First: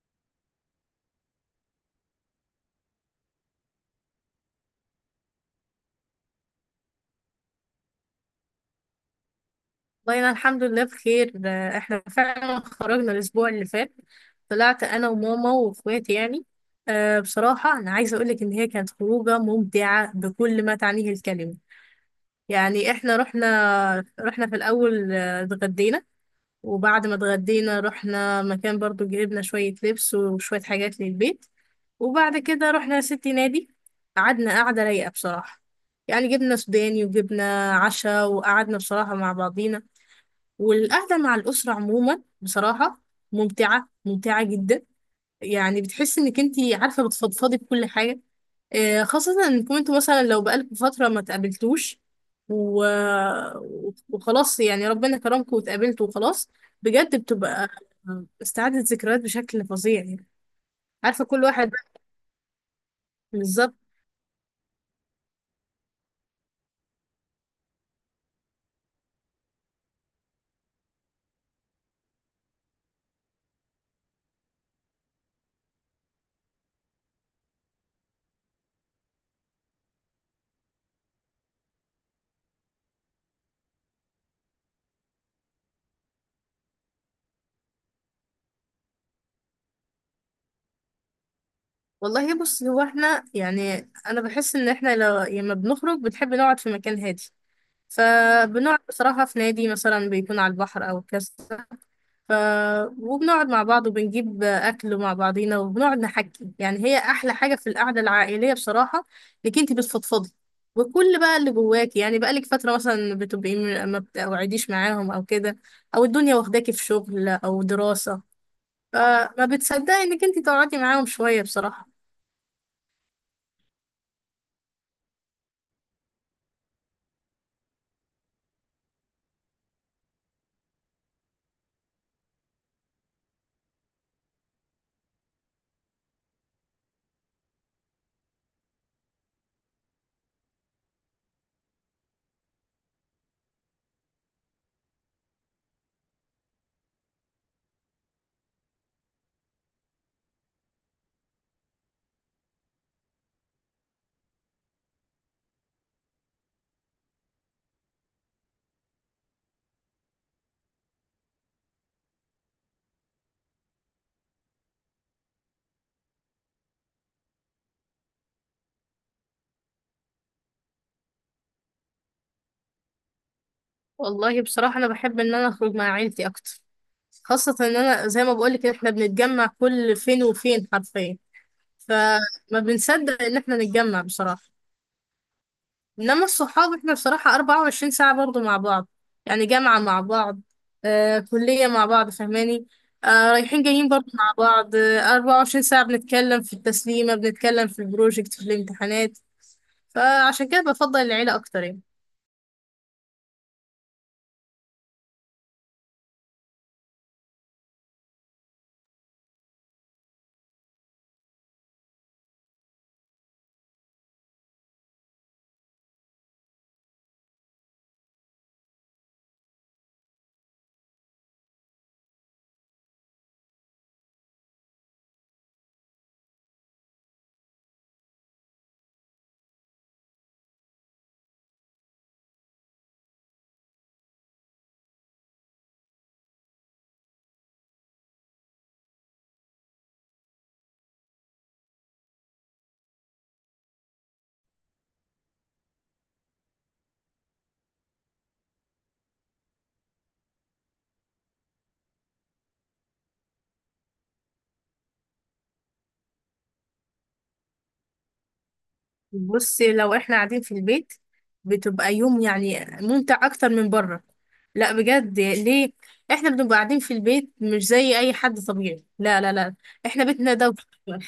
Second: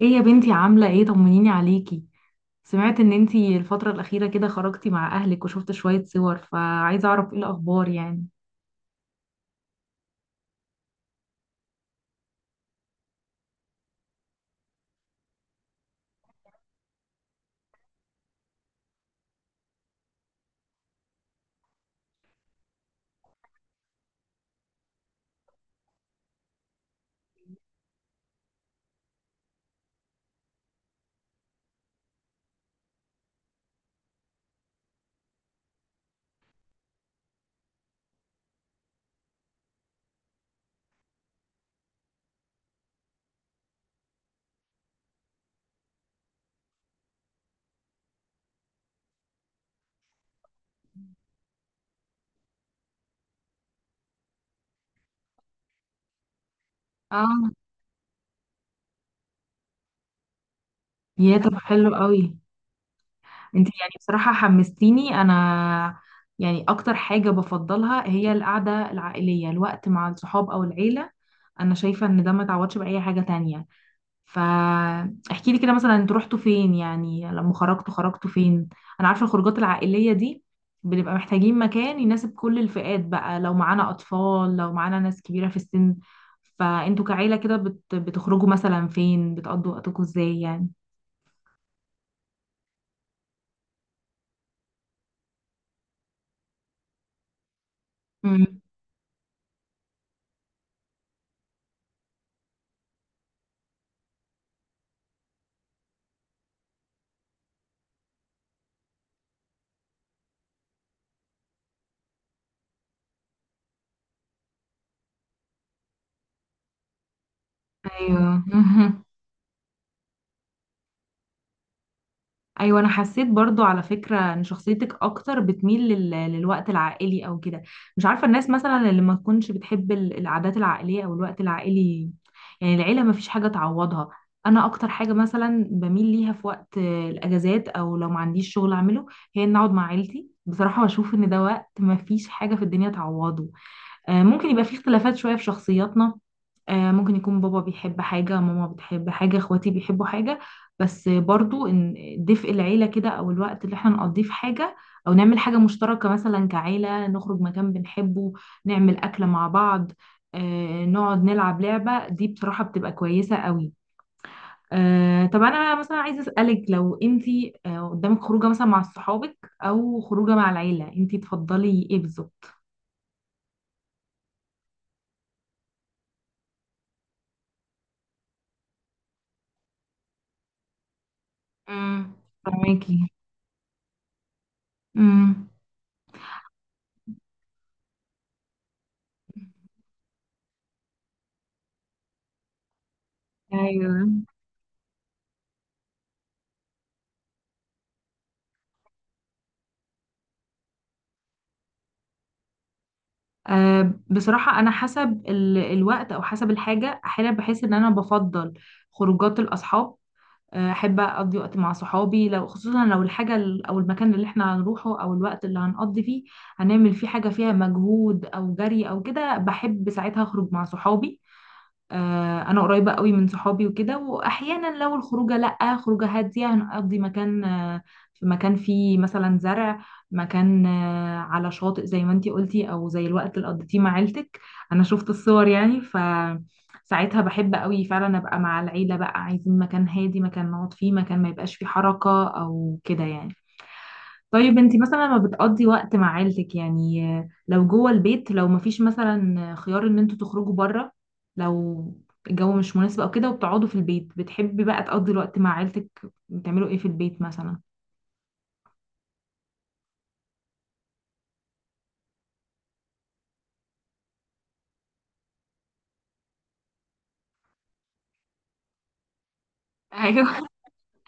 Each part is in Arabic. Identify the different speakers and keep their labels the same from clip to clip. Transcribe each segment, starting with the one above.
Speaker 1: ايه يا بنتي؟ عاملة ايه؟ طمنيني عليكي. سمعت ان انتي الفترة الأخيرة كده خرجتي مع أهلك وشفت شوية صور، فعايزة أعرف ايه الأخبار يعني.
Speaker 2: والله أنا الحمد لله بخير. ده احنا فعلا خرجنا الأسبوع اللي فات. طلعت أنا وماما وإخواتي يعني. بصراحة أنا عايزة أقولك إن هي كانت خروجة ممتعة بكل ما تعنيه الكلمة. يعني احنا رحنا في الأول، اتغدينا. وبعد ما اتغدينا رحنا مكان برضو، جبنا شوية لبس وشوية حاجات للبيت. وبعد كده رحنا يا ستي نادي. قعدنا قعدة رايقة بصراحة، يعني جبنا سوداني وجبنا عشاء وقعدنا بصراحة مع بعضينا. والقعدة مع الأسرة عموما بصراحة ممتعة، ممتعة جدا. يعني بتحس انك انتي عارفة بتفضفضي بكل حاجة. خاصة انكم انتوا مثلا لو بقالكم فترة ما تقابلتوش و... وخلاص يعني ربنا كرمكم واتقابلتوا وخلاص. بجد
Speaker 1: اه.
Speaker 2: بتبقى استعادة ذكريات بشكل فظيع يعني. عارفة
Speaker 1: يا
Speaker 2: كل
Speaker 1: طب
Speaker 2: واحد.
Speaker 1: حلو قوي. انتي
Speaker 2: بالظبط.
Speaker 1: يعني بصراحة حمستيني أنا. يعني أكتر حاجة بفضلها هي القعدة العائلية، الوقت مع الصحاب أو العيلة. أنا شايفة ان ده ما تعوضش بأي حاجة تانية. فاحكي لي كده مثلا، انتوا رحتوا فين؟ يعني لما خرجتوا خرجتوا فين؟ انا عارفه الخروجات العائليه دي، بنبقى محتاجين مكان يناسب كل الفئات بقى، لو معانا اطفال لو معانا ناس كبيره في السن. فانتوا كعيله كده بتخرجوا مثلا فين؟ بتقضوا وقتكم ازاي يعني؟
Speaker 2: والله بص، هو احنا يعني انا بحس ان احنا لو لما بنخرج بنحب نقعد في مكان هادي.
Speaker 1: مم.
Speaker 2: فبنقعد بصراحة في نادي مثلا بيكون على البحر أو كذا. ف... وبنقعد مع بعض وبنجيب أكل مع بعضينا وبنقعد نحكي. يعني هي أحلى حاجة في القعدة العائلية بصراحة إنك أنت بتفضفضي وكل بقى اللي جواكي. يعني بقالك فترة مثلا بتبقي ما بتقعديش معاهم أو كده، أو الدنيا واخداكي في شغل أو دراسة.
Speaker 1: ايوه.
Speaker 2: فما بتصدقي إنك أنت تقعدي معاهم شوية بصراحة.
Speaker 1: ايوه، انا حسيت برضو على فكره ان شخصيتك اكتر بتميل للوقت العائلي او كده. مش عارفه الناس مثلا اللي ما تكونش بتحب العادات العائليه او الوقت العائلي. يعني العيله ما فيش حاجه تعوضها. انا اكتر حاجه مثلا بميل ليها في وقت الاجازات، او لو ما عنديش شغل اعمله، هي ان اقعد مع عيلتي. بصراحه بشوف ان ده وقت ما فيش حاجه في الدنيا تعوضه. ممكن يبقى فيه اختلافات شويه في شخصياتنا. ممكن يكون بابا بيحب حاجة، ماما بتحب حاجة، اخواتي بيحبوا حاجة. بس برضو ان دفء العيلة كده، او الوقت اللي احنا نقضيه في حاجة، او نعمل حاجة مشتركة مثلا كعيلة، نخرج مكان بنحبه، نعمل أكلة مع بعض، نقعد نلعب لعبة، دي بصراحة بتبقى كويسة قوي. طب انا مثلا عايزة أسألك، لو انتي قدامك خروجة مثلا مع صحابك او خروجة مع العيلة، انتي تفضلي ايه بالظبط؟
Speaker 2: والله بصراحة أنا بحب إن أنا أخرج مع عيلتي أكتر. خاصة إن أنا زي ما بقولك إن إحنا بنتجمع كل فين وفين حرفيا.
Speaker 1: امم.
Speaker 2: فما
Speaker 1: فاهماكي.
Speaker 2: بنصدق إن إحنا نتجمع بصراحة.
Speaker 1: امم.
Speaker 2: إنما الصحاب إحنا بصراحة 24 ساعة برضو مع بعض. يعني جامعة مع بعض، كلية مع بعض فاهماني. رايحين جايين
Speaker 1: ايوه.
Speaker 2: برضو مع بعض، 24 ساعة بنتكلم في التسليمة، بنتكلم في البروجكت، في الامتحانات. فعشان كده بفضل العيلة أكتر يعني.
Speaker 1: أه، بصراحة أنا حسب الوقت أو حسب الحاجة أحيانا بحس إن أنا بفضل خروجات الأصحاب. أحب أقضي وقت مع صحابي، لو خصوصا لو الحاجة أو المكان اللي إحنا هنروحه، أو الوقت اللي هنقضي فيه هنعمل فيه حاجة فيها مجهود أو جري أو كده، بحب ساعتها أخرج مع صحابي. انا قريبه قوي من صحابي وكده. واحيانا لو الخروجه، لا خروجه هاديه هنقضي مكان في مكان فيه مثلا زرع، مكان على شاطئ زي ما انتي قلتي، او زي الوقت اللي قضيتيه مع عيلتك، انا شفت الصور يعني. ف ساعتها بحب قوي فعلا ابقى مع العيله بقى، عايزين مكان هادي، مكان نقعد فيه، مكان ما يبقاش فيه حركه او كده يعني. طيب، انت مثلا لما بتقضي وقت مع عيلتك يعني، لو جوه البيت، لو مفيش مثلا خيار ان انتوا تخرجوا بره، لو الجو مش مناسب او كده وبتقعدوا في البيت، بتحبي بقى تقضي الوقت مع عيلتك بتعملوا ايه في البيت مثلا؟
Speaker 2: بصي لو احنا قاعدين في البيت بتبقى يوم يعني ممتع اكتر من بره. لا بجد، ليه؟ احنا بنبقى قاعدين في البيت مش زي اي حد طبيعي، لا لا لا. احنا بيتنا
Speaker 1: ايوه.
Speaker 2: دوشة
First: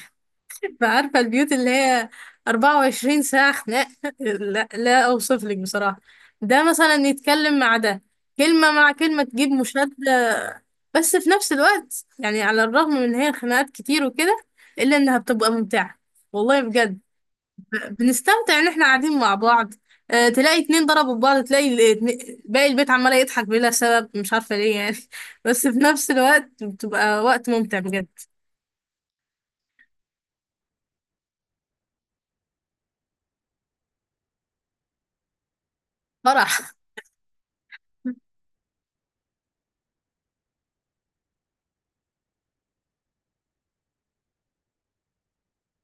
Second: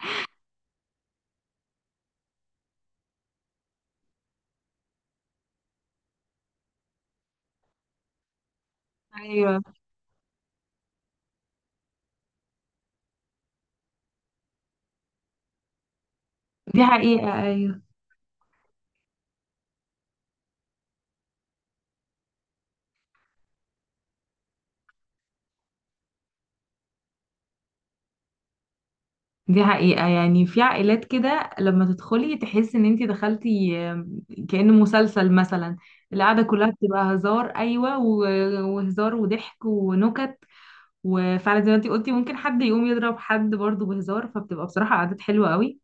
Speaker 2: عارفة البيوت اللي هي 24 ساعة خناق لا لا، اوصف لك بصراحة. ده مثلا يتكلم مع ده، كلمة مع كلمة تجيب
Speaker 1: ايوه.
Speaker 2: مشادة. بس في نفس الوقت يعني على الرغم من ان هي خناقات كتير وكده الا انها بتبقى ممتعة. والله
Speaker 1: دي
Speaker 2: بجد
Speaker 1: حقيقة، ايوه.
Speaker 2: بنستمتع ان احنا قاعدين مع بعض. تلاقي اتنين ضربوا في بعض، تلاقي باقي البيت عمال يضحك بلا سبب مش عارفة ليه يعني بس في نفس الوقت بتبقى وقت ممتع بجد.
Speaker 1: دي حقيقة، يعني في عائلات كده لما تدخلي تحسي ان انت دخلتي كأنه مسلسل مثلا. القعدة كلها
Speaker 2: فرح.
Speaker 1: بتبقى هزار، ايوه، وهزار وضحك ونكت. وفعلا زي ما انتي قلتي، ممكن حد يقوم يضرب حد برضه بهزار، فبتبقى بصراحة عادات حلوة قوي.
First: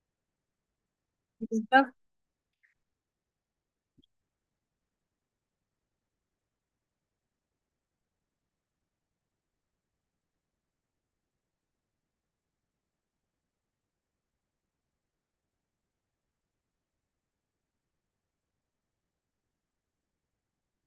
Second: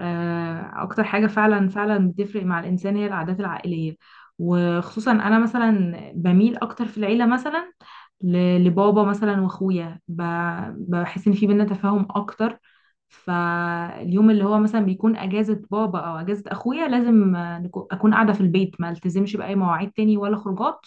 Speaker 1: اكتر حاجة فعلا
Speaker 2: بالظبط.
Speaker 1: فعلا بتفرق مع الانسان هي العادات العائلية. وخصوصا انا مثلا بميل اكتر في العيلة مثلا لبابا مثلا واخويا، بحس ان في بينا تفاهم اكتر. فاليوم اللي هو مثلا بيكون اجازة بابا او اجازة اخويا، لازم اكون قاعدة في البيت، ما التزمش باي مواعيد تاني ولا خروجات.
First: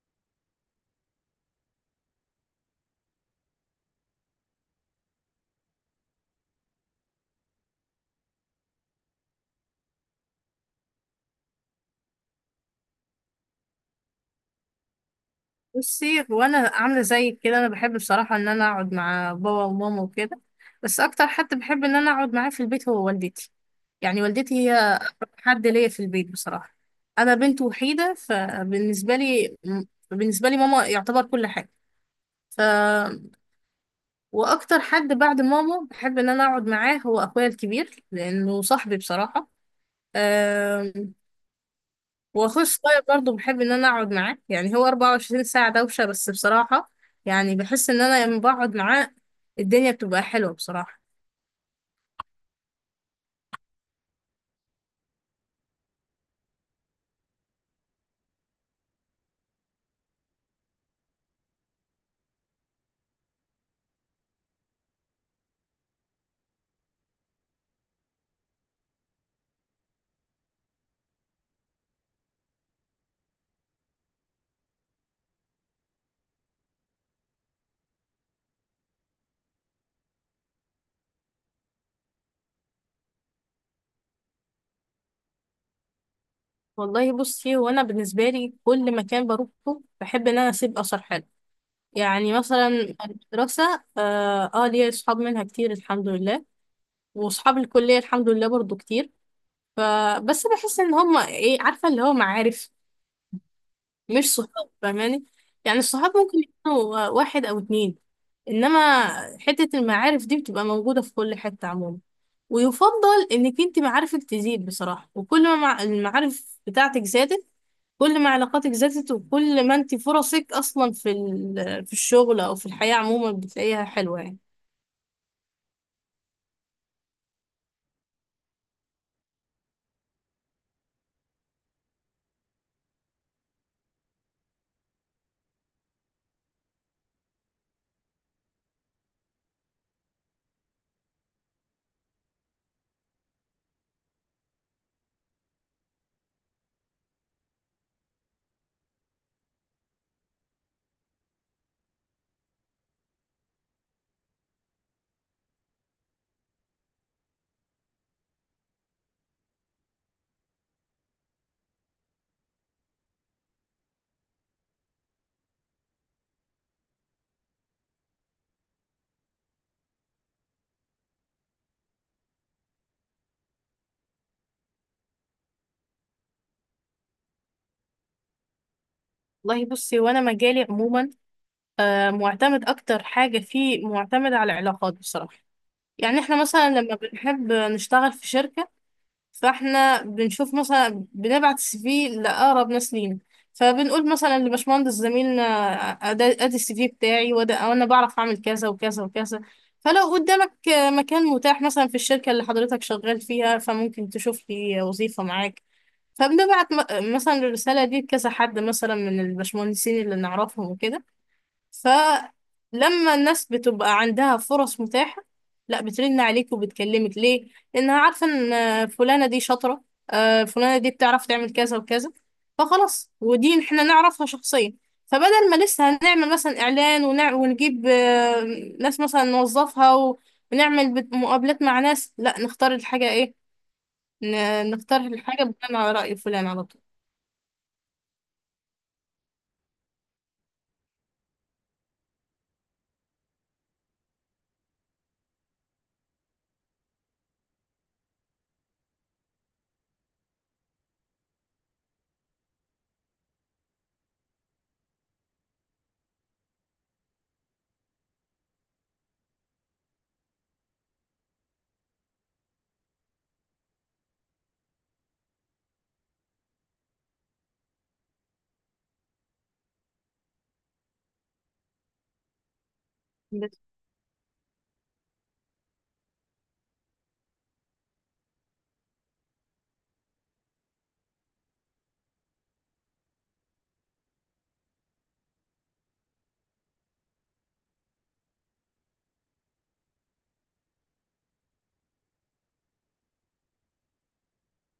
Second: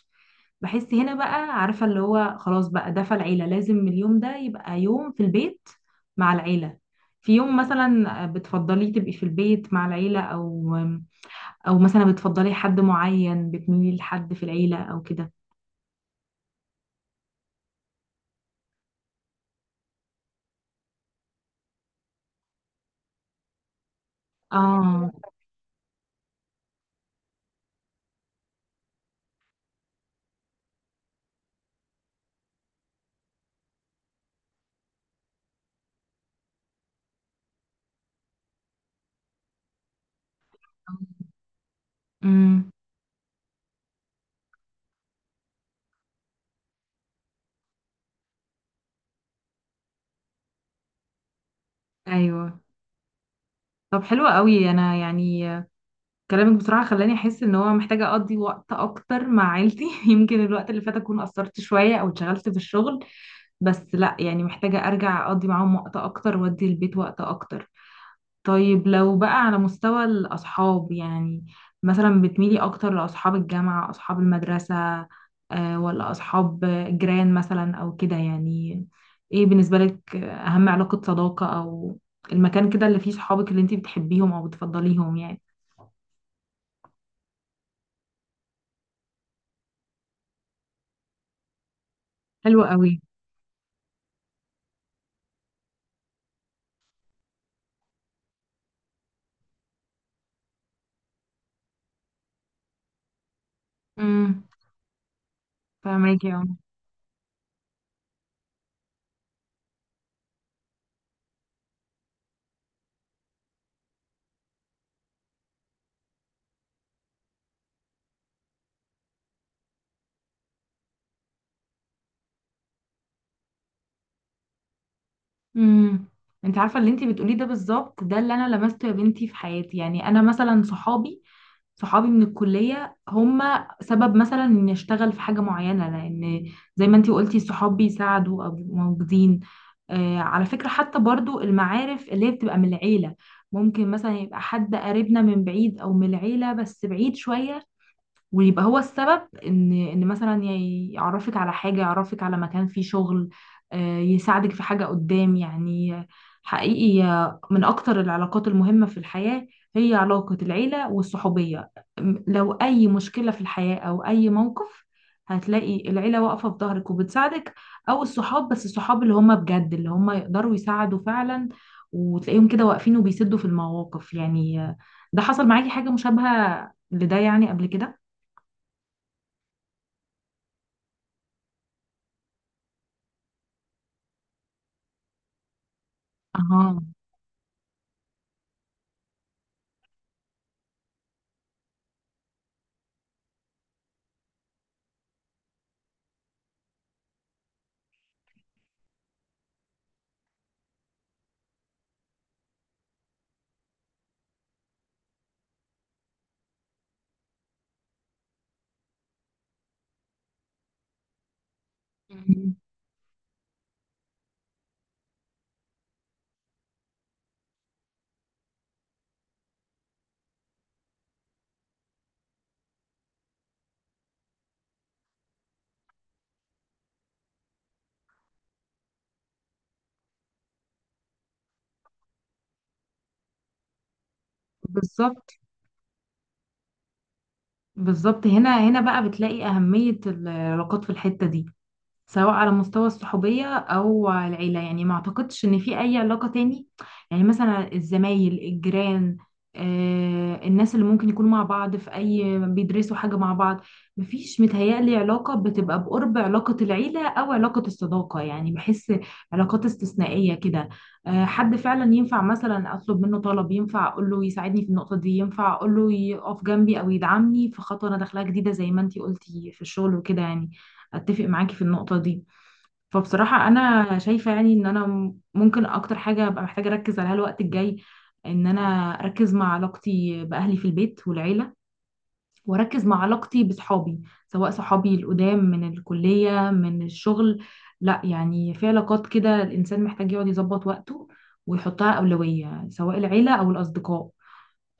Speaker 1: بحس هنا بقى، عارفة اللي هو خلاص بقى ده، فالعيلة لازم اليوم ده يبقى يوم في البيت مع العيلة. في يوم مثلا بتفضليه تبقي في البيت مع العيلة، أو أو مثلا بتفضلي حد معين، بتميلي لحد في العيلة أو كده؟
Speaker 2: بصي وانا عاملة زيك كده، انا بحب بصراحة ان انا اقعد مع بابا وماما وكده. بس اكتر حد بحب ان انا اقعد معاه في البيت هو والدتي. يعني والدتي هي
Speaker 1: اه.
Speaker 2: أقرب حد ليا في البيت بصراحة. انا بنت وحيدة. فبالنسبة لي ماما يعتبر كل حاجة. ف واكتر حد بعد ماما بحب ان انا اقعد معاه هو اخويا الكبير لانه صاحبي بصراحه. أم، واخويا
Speaker 1: امم.
Speaker 2: الصغير برضه بحب ان انا اقعد معاه. يعني هو 24 ساعه دوشه بس بصراحه. يعني بحس ان انا لما بقعد معاه الدنيا بتبقى حلوه بصراحه.
Speaker 1: ايوه. طب حلو قوي. انا يعني كلامك بصراحه خلاني احس ان هو محتاجه اقضي وقت اكتر مع عيلتي. يمكن الوقت اللي فات اكون قصرت شويه او اتشغلت في الشغل، بس لا يعني، محتاجة أرجع أقضي معاهم وقت أكتر، وأدي البيت وقت أكتر. طيب لو بقى على مستوى الأصحاب يعني، مثلا بتميلي أكتر لأصحاب الجامعة، أصحاب المدرسة، ولا أصحاب جيران مثلا أو كده يعني؟ إيه بالنسبة لك أهم علاقة صداقة، أو المكان كده اللي فيه صحابك اللي انتي بتحبيهم أو بتفضليهم يعني؟
Speaker 2: والله بصي، هو انا بالنسبه لي كل مكان بروحه بحب ان انا اسيب اثر حلو. يعني
Speaker 1: حلو
Speaker 2: مثلا
Speaker 1: قوي.
Speaker 2: المدرسه ليا اصحاب منها كتير الحمد لله، واصحاب الكليه الحمد لله برضه كتير. فبس بحس ان هما ايه، عارفه اللي هو معارف مش
Speaker 1: امم.
Speaker 2: صحاب فاهماني. يعني الصحاب
Speaker 1: فاهماكي.
Speaker 2: ممكن
Speaker 1: اه.
Speaker 2: يكونوا واحد او اتنين. انما حته المعارف دي بتبقى موجوده في كل حته عموما. ويفضل انك انت معارفك تزيد بصراحه. وكل ما المعارف بتاعتك زادت كل ما علاقاتك زادت. وكل ما انت فرصك اصلا في الشغل او في الحياه عموما بتلاقيها حلوه يعني.
Speaker 1: امم. انت عارفه اللي انت بتقوليه ده بالظبط، ده اللي انا لمسته يا بنتي في حياتي. يعني انا مثلا صحابي من الكلية هم سبب مثلا إني أشتغل في حاجة معينة، لأن زي ما أنتي قلتي الصحاب بيساعدوا أو بيبقوا موجودين. آه، على فكرة، حتى برضو المعارف اللي هي بتبقى من العيلة، ممكن مثلا يبقى حد قريبنا من بعيد أو من العيلة بس بعيد شوية، ويبقى هو السبب ان مثلا يعرفك على حاجه، يعرفك على مكان فيه شغل، يساعدك في حاجه قدام يعني. حقيقي من اكتر العلاقات المهمه في الحياه هي علاقه العيله والصحوبيه. لو اي مشكله في الحياه او اي موقف، هتلاقي العيله واقفه في ظهرك وبتساعدك، او الصحاب، بس الصحاب اللي هم بجد، اللي هم يقدروا يساعدوا فعلا، وتلاقيهم كده واقفين وبيسدوا في المواقف يعني. ده حصل معاكي حاجه مشابهه لده يعني قبل كده؟
Speaker 2: والله بصي، وانا مجالي عموما معتمد، اكتر حاجه فيه معتمد على العلاقات بصراحه. يعني احنا مثلا
Speaker 1: اه.
Speaker 2: لما بنحب نشتغل في شركة فاحنا بنشوف مثلا بنبعت السي في لأقرب ناس لينا. فبنقول مثلا لباشمهندس زميلنا أدي السي في بتاعي وده، وانا بعرف اعمل كذا وكذا وكذا، فلو قدامك مكان متاح مثلا في الشركة اللي حضرتك شغال فيها فممكن تشوف لي وظيفة معاك. فبنبعت مثلا الرسالة دي لكذا حد مثلا من الباشمهندسين اللي نعرفهم وكده. فلما الناس بتبقى عندها فرص متاحة، لا بترن عليك وبتكلمك. ليه؟ لأنها عارفة إن فلانة دي شاطرة، فلانة دي بتعرف تعمل كذا وكذا. فخلاص، ودي احنا نعرفها شخصيا. فبدل ما لسه هنعمل مثلا إعلان ونجيب ناس مثلا نوظفها ونعمل مقابلات مع ناس، لا نختار الحاجة إيه؟ نختار
Speaker 1: بالظبط.
Speaker 2: الحاجة بناء على رأي فلان على طول.
Speaker 1: بالظبط، هنا بقى بتلاقي أهمية العلاقات في الحتة دي، سواء على مستوى الصحوبية أو العيلة. يعني ما أعتقدش إن في أي علاقة تاني، يعني مثلا الزمايل، الجيران، الناس اللي ممكن يكونوا مع بعض في أي، بيدرسوا حاجة مع بعض، مفيش متهيألي علاقة بتبقى بقرب علاقة العيلة أو علاقة الصداقة. يعني بحس علاقات استثنائية كده، حد فعلا ينفع مثلا أطلب منه طلب، ينفع أقول له يساعدني في النقطة دي، ينفع أقول له يقف جنبي أو يدعمني في خطوة أنا داخلها جديدة زي ما أنتي قلتي في الشغل وكده يعني. اتفق معاكي في النقطة دي. فبصراحة
Speaker 2: بس
Speaker 1: انا شايفة يعني ان انا ممكن اكتر حاجة ابقى محتاجة اركز عليها الوقت الجاي، ان انا اركز مع علاقتي باهلي في البيت والعيلة، واركز مع علاقتي بصحابي، سواء صحابي القدام من الكلية، من الشغل. لا يعني في علاقات كده الانسان محتاج يقعد يظبط وقته، ويحطها أولوية، سواء العيلة او الاصدقاء.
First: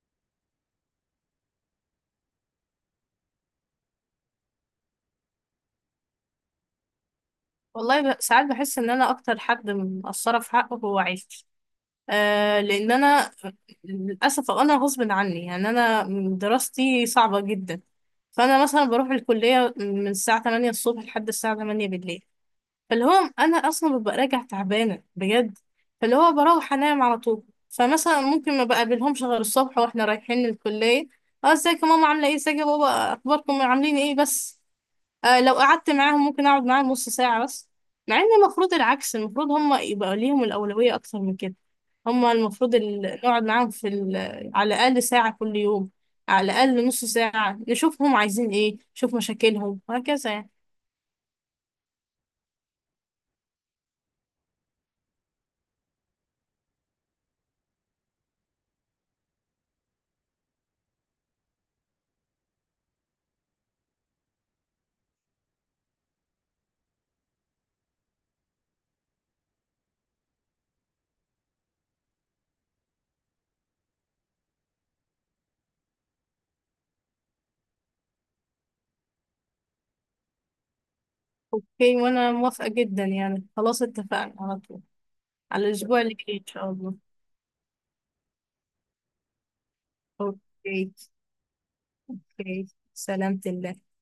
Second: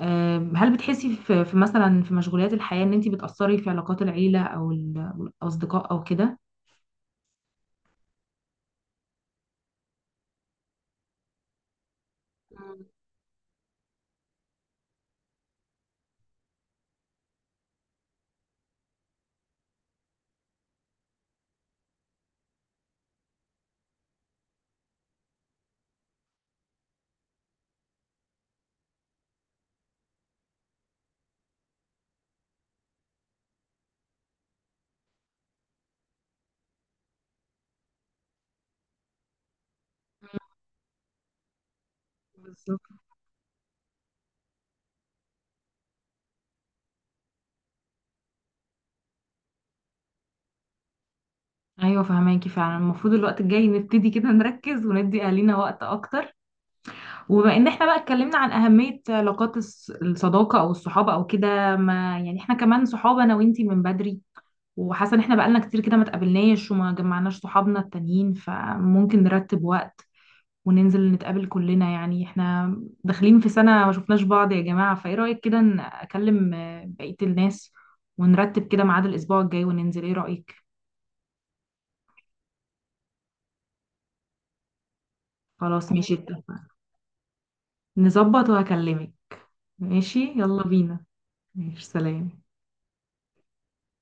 Speaker 1: هل بتحسي في مثلا في مشغوليات الحياة ان انت بتأثري في علاقات العيلة او او الأصدقاء او كده؟
Speaker 2: والله ساعات بحس إن أنا أكتر حد مقصرة في حقه هو عيلتي.
Speaker 1: مم.
Speaker 2: لان انا للاسف انا غصب عني، يعني انا دراستي صعبه جدا. فانا مثلا بروح الكليه من الساعه 8 الصبح لحد الساعه 8 بالليل. فاللي هو انا اصلا ببقى راجع تعبانه بجد، فاللي هو بروح انام على طول. فمثلا ممكن ما بقابلهمش غير الصبح واحنا رايحين الكليه. اه ازيك يا ماما، عامله ايه، ازيك يا بابا، اخباركم عاملين ايه بس. لو قعدت معاهم ممكن اقعد معاهم نص ساعة بس. مع ان المفروض العكس، المفروض هم يبقى ليهم الأولوية اكتر من كده. هم المفروض
Speaker 1: بالظبط.
Speaker 2: نقعد معاهم في على الأقل ساعة كل يوم، على الأقل نص ساعة، نشوفهم عايزين ايه، نشوف مشاكلهم وهكذا يعني.
Speaker 1: ايوه فهماكي، فعلا المفروض الوقت الجاي نبتدي كده نركز وندي اهالينا وقت اكتر. وبما ان احنا بقى اتكلمنا عن اهميه علاقات الصداقه او الصحابه او كده، ما يعني احنا كمان صحابه انا وانتي من بدري، وحاسه ان احنا بقالنا كتير كده ما اتقابلناش وما جمعناش صحابنا التانيين، فممكن نرتب وقت وننزل نتقابل كلنا. يعني احنا داخلين في سنه ما شفناش بعض يا جماعه، فايه رايك كده اكلم بقيه الناس، ونرتب كده ميعاد الاسبوع الجاي وننزل، ايه رايك؟
Speaker 2: اوكي، وانا موافقة جدا يعني. خلاص اتفقنا على طول على
Speaker 1: خلاص
Speaker 2: الأسبوع اللي
Speaker 1: ماشي،
Speaker 2: جاي ان شاء الله.
Speaker 1: نظبط وهكلمك. ماشي يلا
Speaker 2: اوكي.
Speaker 1: بينا. ماشي سلام.
Speaker 2: اوكي، سلامة الله.